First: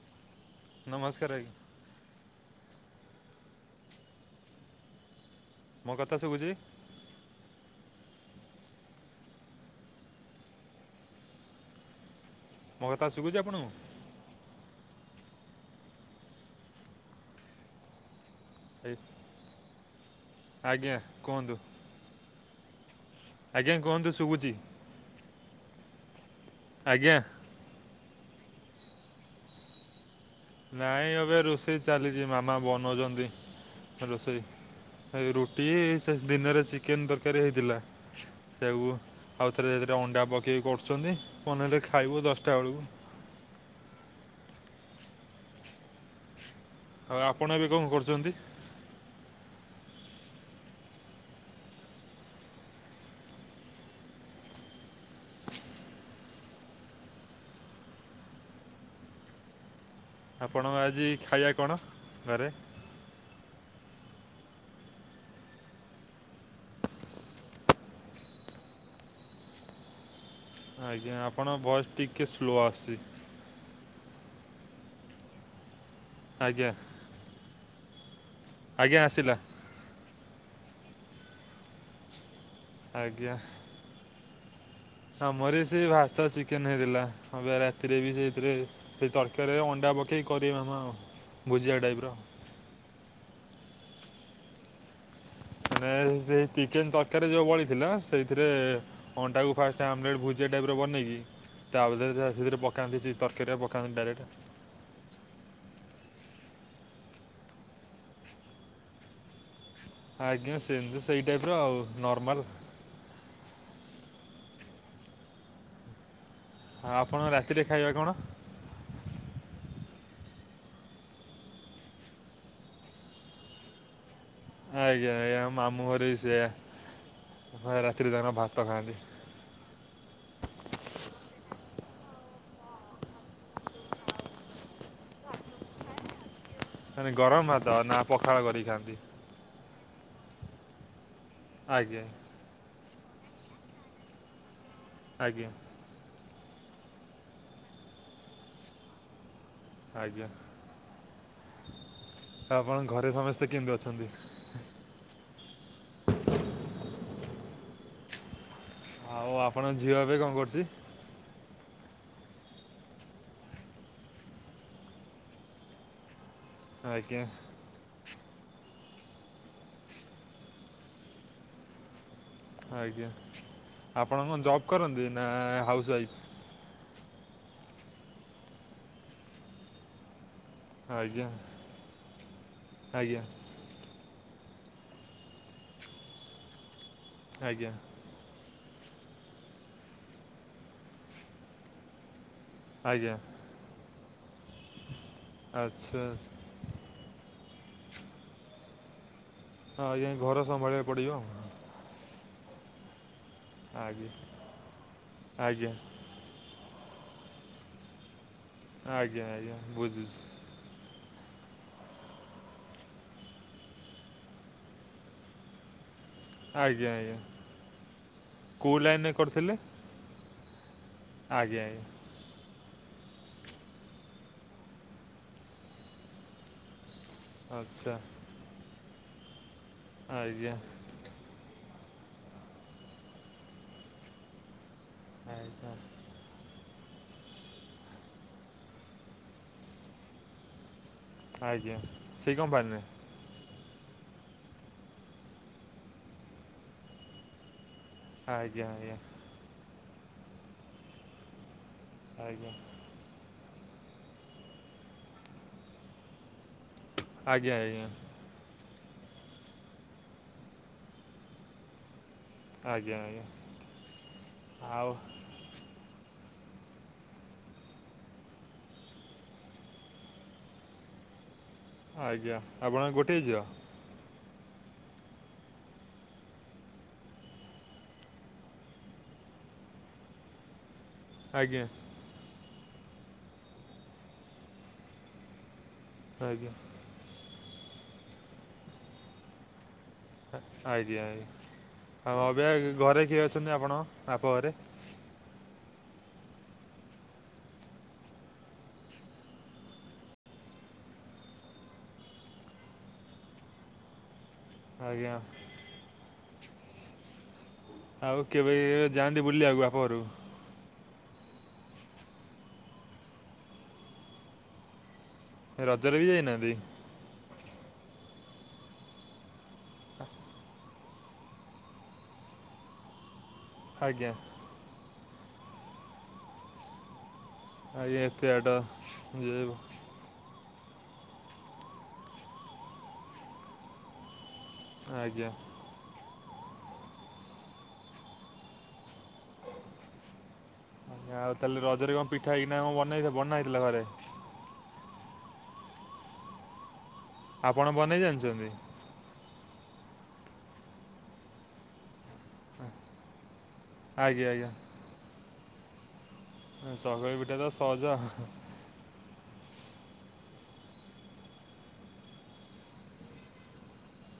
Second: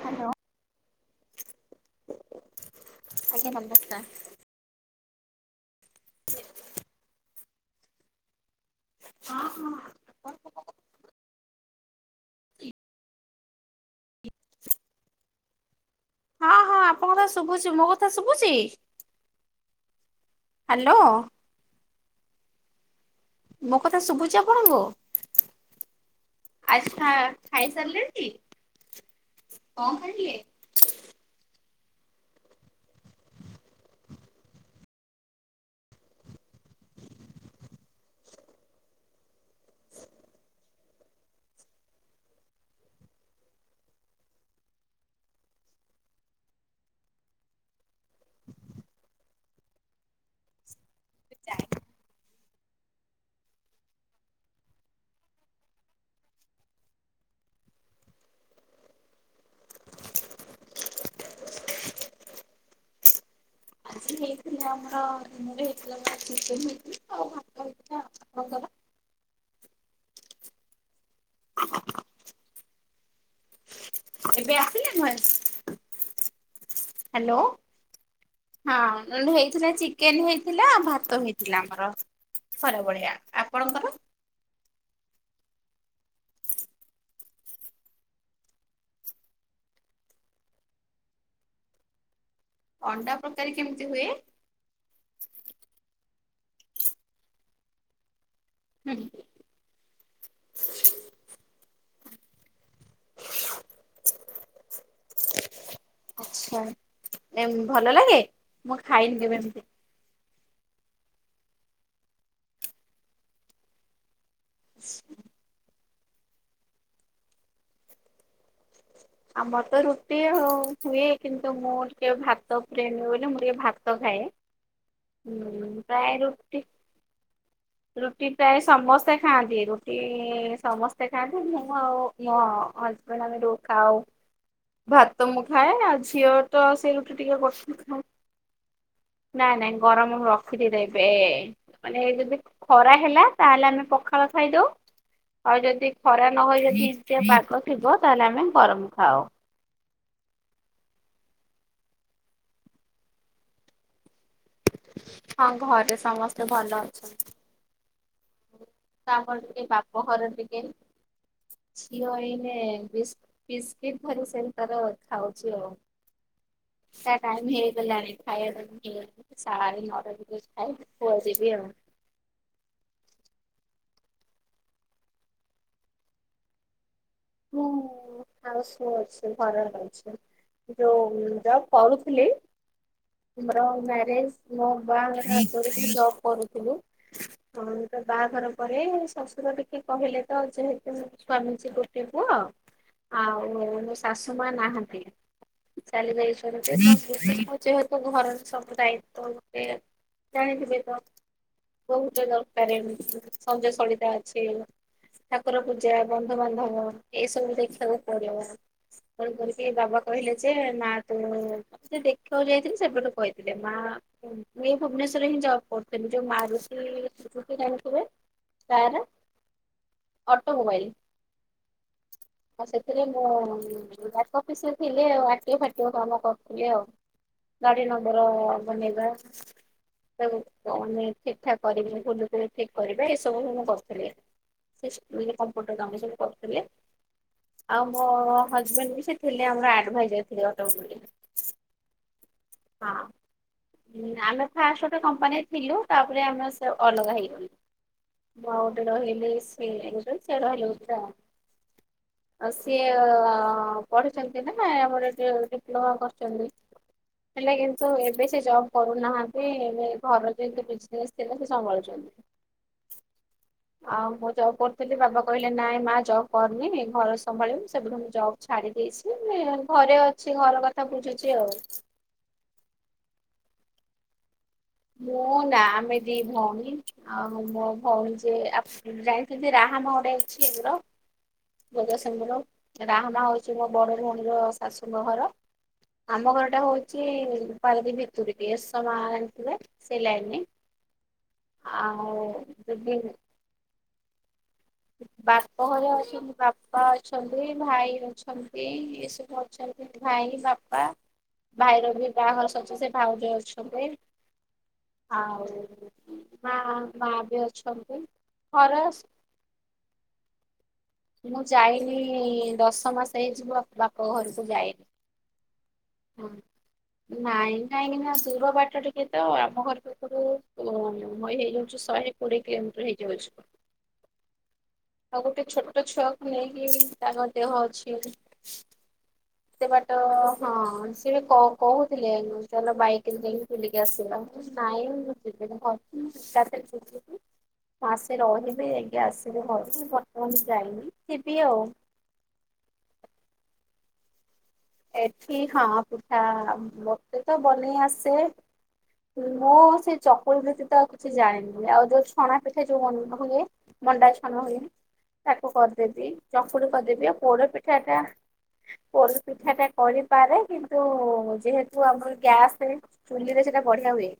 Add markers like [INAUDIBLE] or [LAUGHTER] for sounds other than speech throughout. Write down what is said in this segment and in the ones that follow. Hello. ନମସ୍କାର ଆଜ୍ଞା। ଆଜ୍ଞା ନମସ୍କାର। ମୋ କଥା ଶୁବୁଛି। ହଁ ହଁ। ମୋ କଥା ଶୁବୁଛି ଆପଣଙ୍କୁ? ହଁ ହଁ ଆପଣଙ୍କ କଥା ଶୁଭୁଛି ମୋ କଥା ଶୁଭୁଛି? ଆଜ୍ଞା ହ୍ୟାଲୋ କୁହନ୍ତୁ? ଆଜ୍ଞା ମୋ କଥା କୁହନ୍ତୁ ଶୁଭୁଛି ଆପଣଙ୍କୁ ଆଚ୍ଛା। ଆଜ୍ଞା ଖାଇ ସାରିଲେନି କଣ ଖାଇଲେ? ନାଇଁ ଏବେ ରୋଷେଇ ଚାଲିଛି ମାମା ବନଉଛନ୍ତି। ରୋଷେଇ ରୁଟି ସେ ଦିନରେ ଚିକେନ୍ ତରକାରୀ ହେଇଥିଲା। ତେଣୁ ଆଉ ଥରେ ଦିଟା ଅଣ୍ଡା ପକେଇକି କରୁଛନ୍ତି। କଣ ଗୋଟେ ଖାଇବୁ ଦଶଟା ବେଳକୁ ହଉ ଆପଣ ଏବେ କଣ କରୁଛନ୍ତି? [UNINTELLIGIBLE] ଆପଣ ଆଜି ଖାଇବା କଣ ଘରେ? ଆଜି ହେଇଥିଲା ଆମର ଦିନରେ ହେଇଥିଲା ଚିକେନ ହେଇଥିଲା ଆଉ ଭାତ ହେଇଥିଲା। ଆଜ୍ଞା ଆପଣଙ୍କ ଭଏସ୍ ଟିକଏ ସ୍ଲୋ ଆଶୁଛି। ଏବେ ଆସିଲା ଭଏସ? ଆଜ୍ଞା। ହ୍ୟାଲୋ ହଁ ଆଜ୍ଞା ଆସିଲା ହେଇଥିଲା ଚି ଚିକେନ ହେଇଥିଲା ଆଉ ଭାତ ହେଇଥିଲା ଆମର ଖରା ବଳିଆ ଆଜ୍ଞା ଆପଣଙ୍କର ଆମର ସେଇ ଭାତ ଚିକେନ ହେଇଥିଲା ଏବେ ରାତିରେ ବି ସେଥିରେ ସେ ତରକାରୀରେ ଅଣ୍ଡା ପକେଇକି କରିବେ ମାମା ଆଉ ଭୁଜିଆ ଟାଇପ ର ଅଣ୍ଡା ପକେଇ କେମିତି ହୁଏ? ମାନେ ସେଇ ଚିକେନ ତରକାରୀ ଯୋଉ ବଳିଥିଲା ସେଇଥିରେ ଅଣ୍ଡାକୁ ଫାଷ୍ଟ ସେ ଆମଲେଟ୍ ଭୁଜିଆ ଟାଇପର ବନେଇକି ତା ଭିତରେ ସାଥିରେ ପକାନ୍ତି ସେଇ ତରକାରୀରେ ପକାନ୍ତି ଡାଇରେକ୍ଟ। ଆଛା! ଏମତି ଭଲ ଲାଗେ ମୁଁ ଖାଇନି କେବେ ଏମତି ଆଜ୍ଞା! ସେମିତି ସେଇ ଟାଇପ ର ଆଉ ନର୍ମାଲ ହଁ, ଆପଣ ରାତିରେ ଖାଇବା କଣ? ଆଉ ଆମର ତ ରୁଟି ହୁଏ କିନ୍ତୁ ମୁଁ ଟିକେ ଭାତ ଫ୍ରେଣ୍ଡ ବୋଲି ମୁଁ ଟିକେ ଭାତ ଖାଏ। ଆଜ୍ଞା ଆଜ୍ଞା ହ ମାମୁଁ ଘରେ ପ୍ରାୟ ବି ସେଇଆ ରୁଟି ରାତିରେ ରୁଟି ତାଙ୍କର ଭାତ ପ୍ରାୟ ଖାଆନ୍ତି ସମସ୍ତେ ଖାଆନ୍ତି ରୁଟି ସମସ୍ତେ ଖାଆନ୍ତି ମୁଁ ଆଉ ମୋ ଇଏ ହଜବେଣ୍ଡ ଆମେ ରୁ ଖାଉ ଭାତ ମୁଁ ଖାଏ ଆଉ ଝିଅ ତ ସେଇ ମାନେ ରୁଟି ଟିକେ ଗରମ ଭାତ କରିଥାଏ ନା ଖାଉ ପଖାଳ କରିକି ଖାଆନ୍ତି ନାଇଁ ନାଇଁ ଗରମ ରଖିଦେଇଥାଏ। ଏବେ ମାନେ ଆଜ୍ଞା ହେଇ ଖରା ହେଲା ତାହେଲେ ଆମେ ପଖାଳ ଖାଇଦଉ ଆଜ୍ଞା ଆଉ ଯଦି ଖରା ନହଇ ଯଦି ପାଗ ଥିବ ତାହେଲେ ଆମେ ଗରମ ଖାଉ। ଆଜ୍ଞା। ଆପଣଙ୍କ ଘରେ ସମସ୍ତେ କେମିତି ଅଛନ୍ତି? ହଁ ଘରେ ସମସ୍ତେ ଭଲ ଅଛି। ତ ଆଉ ଆମର ଟିକେ ଆପଣଙ୍କ ଝିଅ ଏବେ ବାପଘରେ କଣ ଟିକେ କରୁଛି? ଝିଅ ଏଇନେ ବିିସ୍କିଟ ଧରି ସେ ତାର ଖାଉଛି ଆଉ ତା ଆଜ୍ଞା ଟାଇମ ହେଇଗଲାଣି। ଖାଇବା ନ [INAUDIBLE] ଖାଏ ଯିବି ଆଉ ଆଜ୍ଞା! ଆପଣ କଣ ଜବ୍ କରନ୍ତି ନା ହାଉସୱାଇଫ୍? ମୁଁ ହାଉସୱାଇଫ ଅଛି ଘରେ ଅଛି। ଯୋଉ ଆଜ୍ଞା ଜବ କରୁଥିଲି। ଆଜ୍ଞା ମ୍ୟାରେଜ ମୁଁ ବାହାହେଲାପରେ ବି ଜବ କରୁଥିଲି। ଆଜ୍ଞା ତ ବାହାଘର ପରେ ଶଶୁର ଟିକେ କହିଲେ ତ ଯେହେତୁ ମୋ ସ୍ଵାମୀ ଯିଏ ଗୋଟେ ପୁଅ ଆଜ୍ଞା ଆଉ ମୋ ଶାଶୁ ମା ନାହାନ୍ତି। ଆଚ୍ଛା ଆଚ୍ଛା। ଚାଲି ଯାଇଛ ଯେହେତୁ ଘରର ସବୁ ଦାୟିତ୍ବ ହ ଆଜ୍ଞା ଘର ସମ୍ଭାଳିବାକୁ ପଡ଼ିବ। ବହୁତ ଦରକାର ସଞ୍ଜ ଆଜ୍ଞା ସଳିତା ଅଛି ଠାକୁର ଆଜ୍ଞା ପୂଜା ବନ୍ଧୁ ବାନ୍ଧବ ଏଇ ସବୁ ଦେଖିବାକୁ ପଡିବ ଆଜ୍ଞା ତେଣୁ ଆଜ୍ଞା କରିକି ବାବା ବୁଝୁଛି କହିଲେ ଯେ ମା ତୁ ସେ ଦେଖିବାକୁ ଯାଇଥିଲି ସେବେଠୁ କହିଥିଲେ ମା ମୁଁ ଏଇ ଭୁବନେଶ୍ଵରେ ହିଁ ଜବ କରୁଚି। ଏବେ ଯୋଉ ଆଜ୍ଞା ମାରୁତି ଆଜ୍ଞା। ସୁଜୁକି ଜାଣିଥିବେ କୋଉ କାର। ଲାଇନରେ କରିଥିଲେ? ଅଟୋମୋବାଇଲ। ଆଜ୍ଞା ଆଜ୍ଞା। ଆଉ ସେଥିରେ ମୁଁ [INAUDIBLE] ଅଫିସରେ ଥିଲି ଆଉ ଆରଟିଓ ଫାରଟିିଓ କାମ କରୁଥିଲି ଆଉ। ଗାଡି ଆଚ୍ଛା ନମ୍ବର ବନେଇଵା। ଆଜ୍ଞା ଠିକ୍ ଠାକ କରିବି ଭୁଲଥିଲେ ଠିକ୍ କରିବା ଏସବୁ ବି ମୁଁ କରିଥିଲି। ସେ ସ୍କୁଲରେ ଆଜ୍ଞା। କମ୍ପୁଟର କାମ ସବୁ କରୁଥିଲି। ଆଉ ମୋ ହଜବେଣ୍ଡ ବି ସେ ଥିଲେ ଆମର ଆଡଭାଇଜର ଥିଲେ ଅଟୋ ମୋବାଇଲ ରେ। ଆଜ୍ଞା ସେଇ କମ୍ପାନୀରେ? ହଁ। ହୁଁ ଆମେ ଫାଷ୍ଟ ଗୋଟେ କମ୍ପାନୀରେ ଥିଲୁ ତାପରେ ଆମେ ସେ ଅଲଗା ହେଇଗଲୁ। ମୁଁ ଆଉ ଆଜ୍ଞା ଗୋଟେ ଆଜ୍ଞା ରହିଲି ସି ଏମ୍ସରେ ସେ ରହିଲେ [UNINTELLIGIBLE] ଆଜ୍ଞା ଆଉ ସିଏ ପଢିଛନ୍ତି ନା ଆମର ଡିପ୍ଲୋମା କରିଚନ୍ତି। ଆଜ୍ଞା ହେଲା ଆଜ୍ଞା। କିନ୍ତୁ ଏଵେ ସେ ଜବ କରୁନାହାନ୍ତି ଏଵେ ଘରର ଏମିତି ବିଜିନେସ ଥିଲା ସେ ସମ୍ଭାଳୁଛନ୍ତି। ଆଜ୍ଞା ଆଜ୍ଞା ଆଉ ମୁଁ ଜବ ଆଉ କରୁଥିଲି ବାବା କହିଲେ ନାଇଁ ମା ଜବ କରନି ଘର ସମ୍ଭାଳିବୁ ସେଠୁ ମୁଁ ଜବ୍ ଛାଡି ଦେଇଛି ଘରେ ଅଛି ଘର କ କଥା ବୁଝୁଛି ଆଉ। ଆଜ୍ଞା ଆପଣ ଗୋଟେ ଝିଅ? ମୁଁ ନା ଆମେ ଦି ଭଉଣୀ ଆଉ ମୋ ଭଉଣୀ ଜିଏ ଯାଇଥିଲି ରାହାମା ଗୁଟେ ଅଛି [INAUDIBLE] ଆଜ୍ଞା। ଜଗତସିଂହପୁର ରାହାମା ହଉଛି ମୋ ବଡ ଭଉଣୀର ଶାଶୁଙ୍କ ଘର। ଆମ ଆଜ୍ଞା ଘରଟା ହଉଚି ପାରାଦ୍ୱୀପ ଭିତୁର ଟିକେ ଏସମା ଯାଣିଥିଵେ? ଆଜ୍ଞା ଆଜ୍ଞା ହଁ ଅବିକା ଆଉ ଘରେ କିଏ ଅଛନ୍ତି ଆପଣଙ୍କ ବାପ ଘରେ? ବାପ ଘରେ ଅଛନ୍ତି ବାପା ଅଛନ୍ତି ଭାଇ ଅଛନ୍ତି ଏସବୁ ଅଛନ୍ତି। ଭାଇ ବାପା ଭାଇର ବି ବାହାଘର ସରିଚି ସେ ଭାଉଜ ଅଛନ୍ତି। ଆଜ୍ଞା ଆଉ ମା ମା ବି ଅଛନ୍ତି। ଆଉ କେବେ ଘରେ ଯାଆନ୍ତି ବୁଲିଵାକୁ ବାପ ଘରୁକୁ? ମୁଁ ଯାଇନି ଦଶ ମାସ ହେଇଯିବ ବାପ ଘରକୁ ଯାଇନି। ରଜର ବି ଯାଇ ନାହାଁନ୍ତି? ନାଇଁ କାହିଁକିନା ଦୁର ବାଟ ଟିକେ ତ ଆମ ଘରଠୁ ଏପଟୁ ତୋ ହୋଇ ହେଇଯାଉଚି ଶହେ କୋଡିଏ କିଲୋମିଟର ହେଇଯାଉଛି। ଆଜ୍ଞା। ଆଉ ଗୋଟେ ଛୋଟ ଛୁଆକୁ ନେଇକି ତାଙ୍କ ଦେହ ଅଛି ଆଜ୍ଞା ଏତେ ବାଟ ଯେ ଏତେ ବାଟ ଟ ହଁ ସିଏ କ କହୁଥିଲେ ଚାଲ ବାଇକିରେ ଯାଇଁକି ବୁଲିକି ଆସିଵା। ନାଇଁ ମୁଁ ଆଜ୍ଞା ଯିବିନି [UNINTELLIGIBLE] ମାସେ ରହିବି ଯାଇକି ଆସିବି। କହିଲେ ହଉ ମୂଁ ବର୍ତ୍ତମାନ ଯାଇନି ଆଜ୍ଞା ଯିବି ତାହେଲେ ଆଉ। ରଜରେ କଣ ପିଠା ହେଇକିନା କଣ ବନା ହେଇଥିଲା ବନାହେଇ ଥିଲା ଘରେ? ଏଠି ହଁ ପିଠା ମତେ ତ ଆପଣ ବନେଇ ଆସେ। ଜାଣିଛନ୍ତି ମୁଁ ସେଇ ଚକୁଳିବ୍ୟତିତ ଆଉ କିଛି ଜାଣିନି ଆଉ ଯୋଉ ଛଣା ପିଠା ଯୋଉ ହୁଏ ମଣ୍ଡା ଆଜ୍ଞା ଛଣା ଆଜ୍ଞା ହୁଏ ତାକୁ କରିଦେବି। ଚକୁଳି କରିଦେବି ଆଉ ପିଠା ତ ପୋଡ ସହଜ ପିଠାଟା ପୋଡ ପିଠାଟା କରିପାରେ କିନ୍ତୁ ଯେହେତୁ ଆମର ଗ୍ୟାସ ଚୁଲିରେ ସେଟା ବଢିଆ ହୁଏ।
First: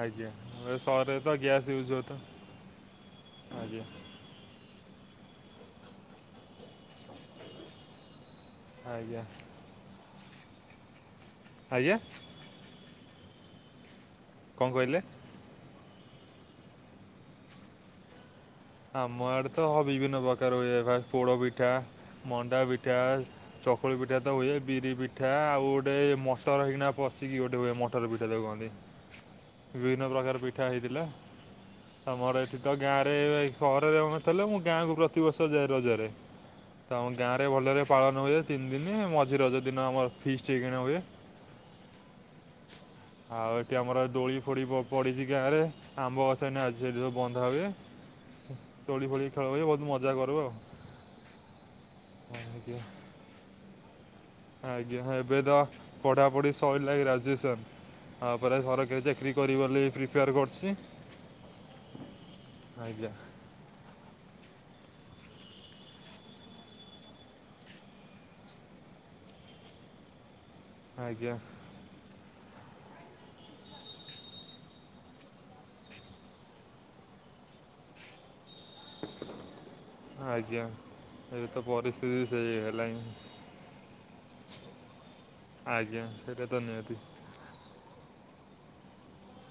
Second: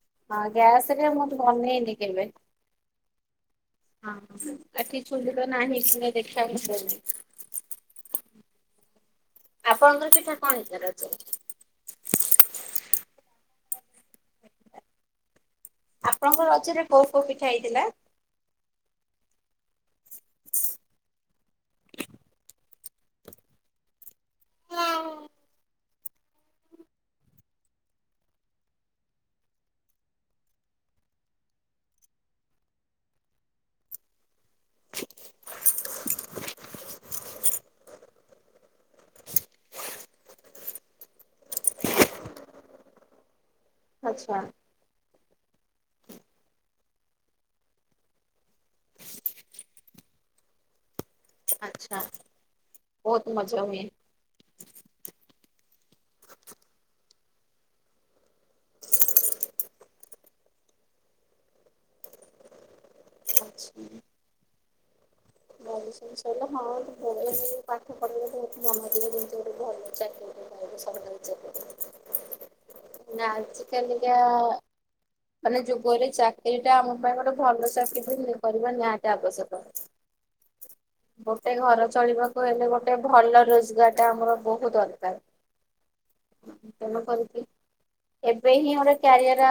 ଆଜ୍ଞା ହଁ ଗ୍ୟାସରେ ସହରରେ ମୁଁ ତ ଗ୍ୟାସ୍ ବନେଇ ୟୁଜ୍ ନି ହୁଏ ତ କେବେ। ଆଜ୍ଞା ଏଠି ଚୁଲି ତ ନାହିଁ [UNINTELLIGIBLE] ଆଜ୍ଞା। ଆପଣଙ୍କର ପିଠା କଣ ହେଇଥିଲା ରଜକୁ? ଆଜ୍ଞା। କଣ କହିଲେ? ଆପଣଙ୍କ ରଜରେ କୋଉ କୋଉ ପିଠା ହେଇଥିଲା? ଆମ ଆଡ଼େ ତ ବିଭିନ୍ନ ପ୍ରକାର ହୋଇଥାଏ ପୋଡ଼ ପିଠା, ମଣ୍ଡା ପିଠା। ଚକୁଳି ପିଠା ତ ହୁଏ ବିରି ପିଠା ଆଚ୍ଛା। ଆଉ ଗୋଟେମସଲା ଦେଇକି ଲାଦେଇକି ମଟର ଦେ ଇକି ମଟର ପିଠା ତାକୁ କୁହନ୍ତି। [INAUDIBLE] ବିଭିନ୍ନ ପ୍ରକାର ପିଠା ହେଇଥିଲା ଆମର ଏଠି ତ ଗାଁରେ ସହରରେ ଆମେ ତେଲେ ମୁଁ ଗାଁକୁ ପ୍ରତିବର୍ଷ ଯାଏ ରଜରେ। ତ ଆମ ଗାଁ ରେ ଭଲରେ ପାଳନ ହୁଏ ତିନି ଦିନ ମଝି ରଜ ଦିନ ଆମର ଫିସ୍ କିଣ ହୁଏ। [UNINTELLIGIBLE] ଆଉ ଏଠି ଆମର ଦୋଳି ଫୋଡିିବ ପଡ଼ିଛି ଗାଁରେ ଆମ୍ବ ଗଛ ଏଇନି ଆଜି ସେଇଠି ସବୁ ବନ୍ଧା ହୁଏ। ଦୋଳି ଫୋଳି ଖେଳ ହୁଏ ବହୁତ ମଜା କରିବ ଆଉ। ଆଛା ଏମିତି ଆଉ। ବହୁତ ମଜା ହୁଏ। ଆଜ୍ଞା ଏବେ ତ ପଢାପଢି ସରିଲା ଗ୍ରାଜୁଏସନ। ହ ପରା ସରକାରୀ ଚାକିରୀ କରିବି ବୋଲି ପ୍ରିପେୟାର୍ କରୁଛି। ଆଜ୍ଞା। [UNINTELLIGIBLE] ସବୁଦିନ ଚାକିରି ଆଜ୍ଞା ନା ଆଜି କାଲିକା ମାନେ ଯୁଗରେ ଚାକିରୀ ଟା ଆମ ପାଇଁ ଗୋଟେ ଭଲ ଚାକିରି ବି କରିବା ନିହାତି ଆବଶ୍ୟକ। ଆଜ୍ଞା। ଏବେ ଗୋଟେ ତ ଘର ପରିସ୍ଥିତି ଚଳିବାକୁ ସେଇ ହେଲେ ଗୋଟେ ହେଲାଣି ଭଲ ରୋଜଗାର ଟା ଆମର ବହୁତ ଦରକାର। ଆଜ୍ଞା ସେଇଟା ତ ନିହାତି। ତେଣୁ କରିକି ଏବେ ହିଁ ଗୋଟେ କ୍ୟାରିୟର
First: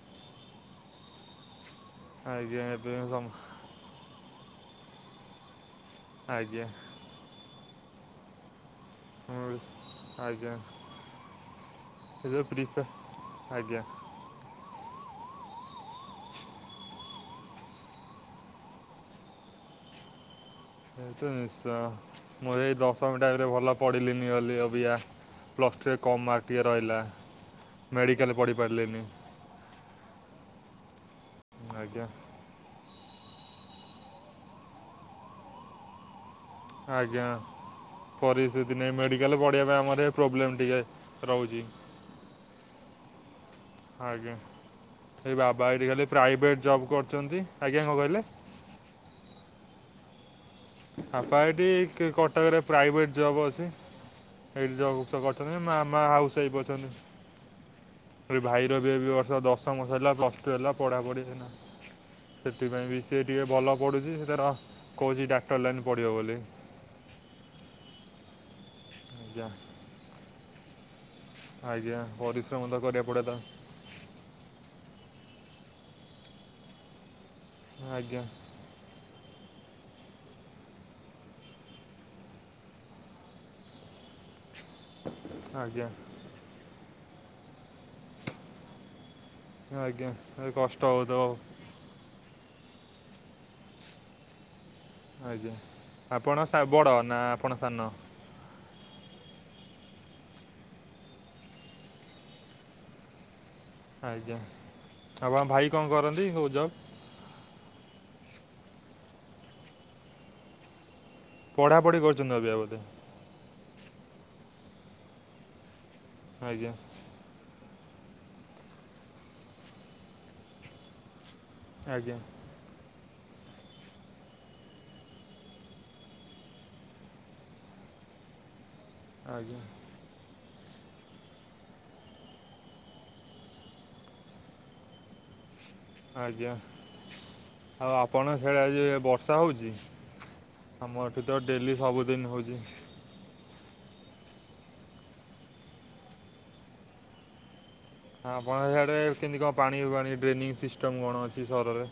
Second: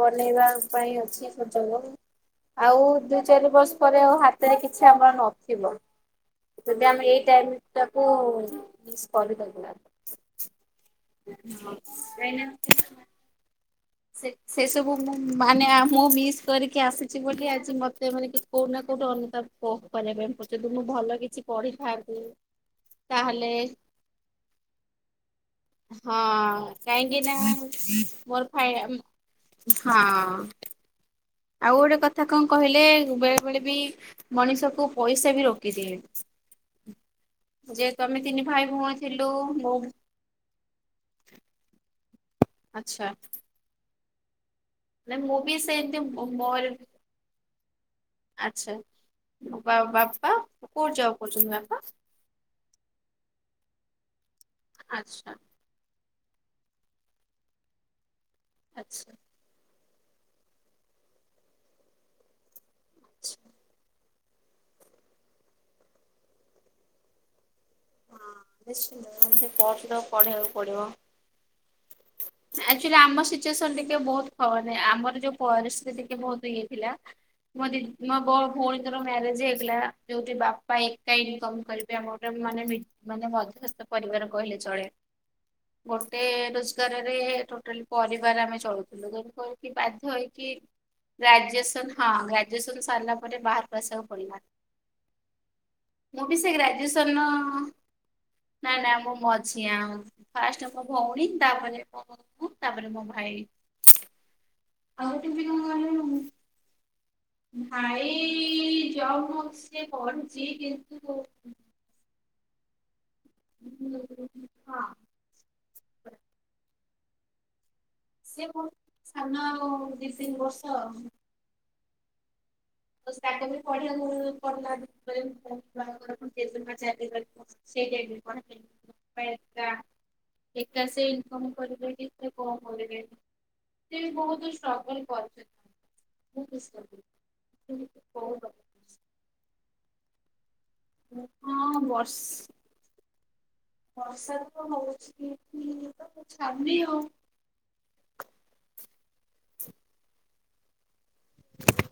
ବନେଇବା ପାଇଁ ଅଛି ସୁଯୋଗ। ଆଜ୍ଞା ଆଉ ଏବେ ଦୁଇ ସମ ଚାରି ବର୍ଷ ପରେ ଆଉ ହାତ ତେ କିଛି ଆମର ନଥିବ ଆଜ୍ଞା ଯଦି ଆମେ ଏଇ ଟାଇମ ଟାକୁ ମିସ ମୁଁ କରିପାରିବା [INAUDIBLE] ଏବେ ପ୍ରିପ୍ରା ଆଜ୍ଞା। ସେ ସବୁ ମୁ ମାନେ ମୁଁ ମିସ୍ କରିକି ଆସିଛି ବୋଲି ଆଜି ମତେ ମାନେ କୋଉଠି ନା କୋଉଠ ଅନୁତାପ କରିବା ପାଇଁ ପଡୁଛି। ଯଦି ମୁଁ ଏ ଭଲ ତ କିଛି ନିଶ୍ଚୟ ପଢିଥାନ୍ତି ମୁଁ ଏଇ ଦଶମ ଟାଇମ୍ରେ ତାହେଲେ ଭଲ ପଢ଼ିଲିନି ବୋଲି ଅବିକା ପ୍ଲସ୍ ଟୁରେ କମ୍ ମାର୍କ ଟିକେ ହଁ ରହିଲା କାହିଁକି ନା ମେଡ଼ିକାଲ୍ ମୋର ପଢ଼ି ହି ପାରିଲିନି ହଁ ଆଉ ଗୋଟେ ଆଜ୍ଞା କଥା କଣ କହିଲେ? ବେଳେ ବେଳେ ବି ମଣିଷକୁ ପଇସା ବି ରୋକିଦିଏ। ଆଜ୍ଞା ଯେହେତୁ ଆମେ ତିନି ଭାଇ ପରିସ୍ଥିତି ଭଉଣୀ ନେଇଁ ଥିଲୁ ମେଡିକାଲ ପଢିଆ ମୋ ପାଇଁ ଆମରେ ପ୍ରୋବ୍ଲେମ୍ ଟିକେ ରହୁଛି। ଆଚ୍ଛା। ଆଜ୍ଞା ନାଇଁ ଏଇ ମୁଁ ବି ବାବା ଏଇଠି ସେମିତି ଖାଲି ମୋର ପ୍ରାଇଭେଟ୍ ଜବ୍ କରୁଛନ୍ତି। ଆଜ୍ଞା କଣ କହିଲେ? ଆଚ୍ଛା ବା ବାପା। କୋଉଠି ଜବ୍ ବାପା କରୁଛନ୍ତି ଏଇଠି କ କଟକରେ ପ୍ରାଇଭେଟ୍ ଜବ୍ ଅଛି ସେଇଠି ଜବ୍ ଆଚ୍ଛା କରିଛନ୍ତି ମାମା ହାଉସ ୱାଇଫ ଅ ଛନ୍ତି ଭାଇର ବି ଏଇ ଆଚ୍ଛା ବର୍ଷ ଦଶ ମ ସରିଲା, ପ୍ଲସଟୁ ହେଲା ପଢାପଢି ହେନା ସେଥିପାଇଁ ବି ସିଏ ଆଚ୍ଛା। ଟିକେ ଭଲ ପଢୁଛି ସେ ତାର କହୁଛି ଡାକ୍ତର ଲାଇନ୍ ପଢ଼ିବ ବୋଲି। ହଁ ନିଶ୍ଚିନ୍ତ ଆଜ୍ଞା ସେ ପଢୁଛି ତ ପଢେଇବାକୁ ପଡିବ। ଆଜ୍ଞା। ପରିଶ୍ରମ ତ ଆକ୍ଚୁଲି କରିବାକୁ ପଡ଼େ ଆମ ତା ସିଚୁଏସନ ଟିକେ ବହୁତ ଘରେ ଆମର ଯୋଉ ପରିସ୍ଥିତି ଟିକେ ବହୁତ ଇଏ ଥିଲା। ମୋ ଦି ମୋ ଆଜ୍ଞା ବୋ ଭୁଲ ଯୋଉଥର ମ୍ୟାର୍ରିଜ ହେଇଥିଲା ଯଉଠି ବାପା ଏକା ଇନକମ କରିବେ ଆମର ମାନେ ମି ମାନେ ମଧ୍ୟ୍ୟସ୍ତ ପରିବାର କହିଲେ ଚଳେ। ଆଜ୍ଞା। ଗୋଟେ ରୋଜଗାରରେ ଟୋଟାଲି ପରିବାର ଆମେ ଚଳୁଥିଲୁୁ ତେଣୁକରି ଆଜ୍ଞା ବାଧ୍ୟ ଏ ହେଇକି କଷ୍ଟ ହେଉଥିବ ଗ୍ରାଜୁଏସନ୍ ହଁ ଗ୍ରାଜ୍ୟୁଏସନ୍ ସରିଲା ପରେ ବାହାରକୁ ଆସିବାକୁ ପଡ଼ିଲା। ଆଜ୍ଞା ଆପଣ ସା ବଡ଼ ଗ୍ରାଜୁଏସନ ନା ଆପଣ ସାନ? ନା ନା ମୁଁ ମଝିଆଁ ଫାଷ୍ଟ ମୋ ଭଉଣୀ ତାପରେ ତାପରେ ମୁଁ ତାପରେ ମୋ ଭାଇ। ଆଜ୍ଞା ଆଉ ଗୋଟେ ଆପଣ ବି ଭାଇ କଣ କହିଲୁ କରନ୍ତି କୋଉ ଜବ୍? ଭାଇ ଜବ୍ କରୁନି ସେ ପଢ଼ୁଛି କିନ୍ତୁ ପଢ଼ାପଢ଼ି କରିଛନ୍ତି ଅବିକା ବୋଧେ? ହୁଁ। ଆଜ୍ଞା। ସିଏ ମୋଠୁ ସାନ ଆଉ ଦି ତିନି ବର୍ଷ ଆଉ। ଆଜ୍ଞା। ବାସ୍ ତାକୁବି ପଢିବାକୁ ପଡିଲା [UNINTELLIGIBLE] ସେ ଆଜ୍ଞା [UNINTELLIGIBLE] ଏକା ସେ ଇନକମ୍ କରିବେ କି ସେ କଣ କରିବେ ସେ ବହୁତ ଷ୍ଟ୍ରଗଲ କରିଛନ୍ତି। ଆଜ୍ଞା। ଆଉ ହଁ ଆପଣଙ୍କ ସିଆଡେ ଆଜି ବର୍ଷା ହଉଛି? ଆମ ଏଠି ତ ଡେଲି ସବୁଦିନ ବର୍ଷ ହଉଛି। ବର୍ଷା ତ ହଉଛି କି ଏଠି ତ ଛାଡ଼ୁନି ଆଉ। ହଁ ଆପଣଙ୍କ ସିଆଡ଼େ କେମିତି କଣ ପାଣି ପାଣି ଡ୍ରେନିଙ୍ଗ ସିଷ୍ଟମ୍ କଣ ଅଛି ସହରରେ?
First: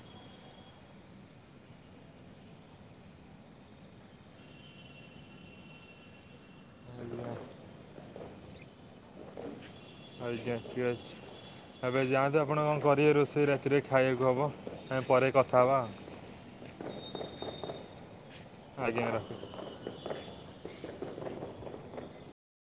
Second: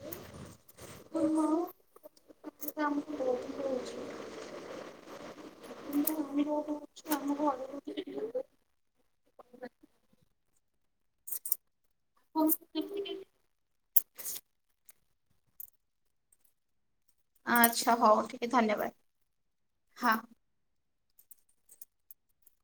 [UNINTELLIGIBLE] [INAUDIBLE] ବି ଆଜ୍ଞା ଠିକ୍ ଅଛି। ଏବେ ଯାଆନ୍ତୁ ଆପଣ କଣ କରିବେ ରୋଷେଇ ରାତିରେ ଖାଇବାକୁ ହେବ ଆମେ ପରେ କଥା ହେବା। ଆଚ୍ଛା ହଉ ଠିକ ଧନ୍ୟବାଦ ଆଜ୍ଞା ରଖ ହଁ।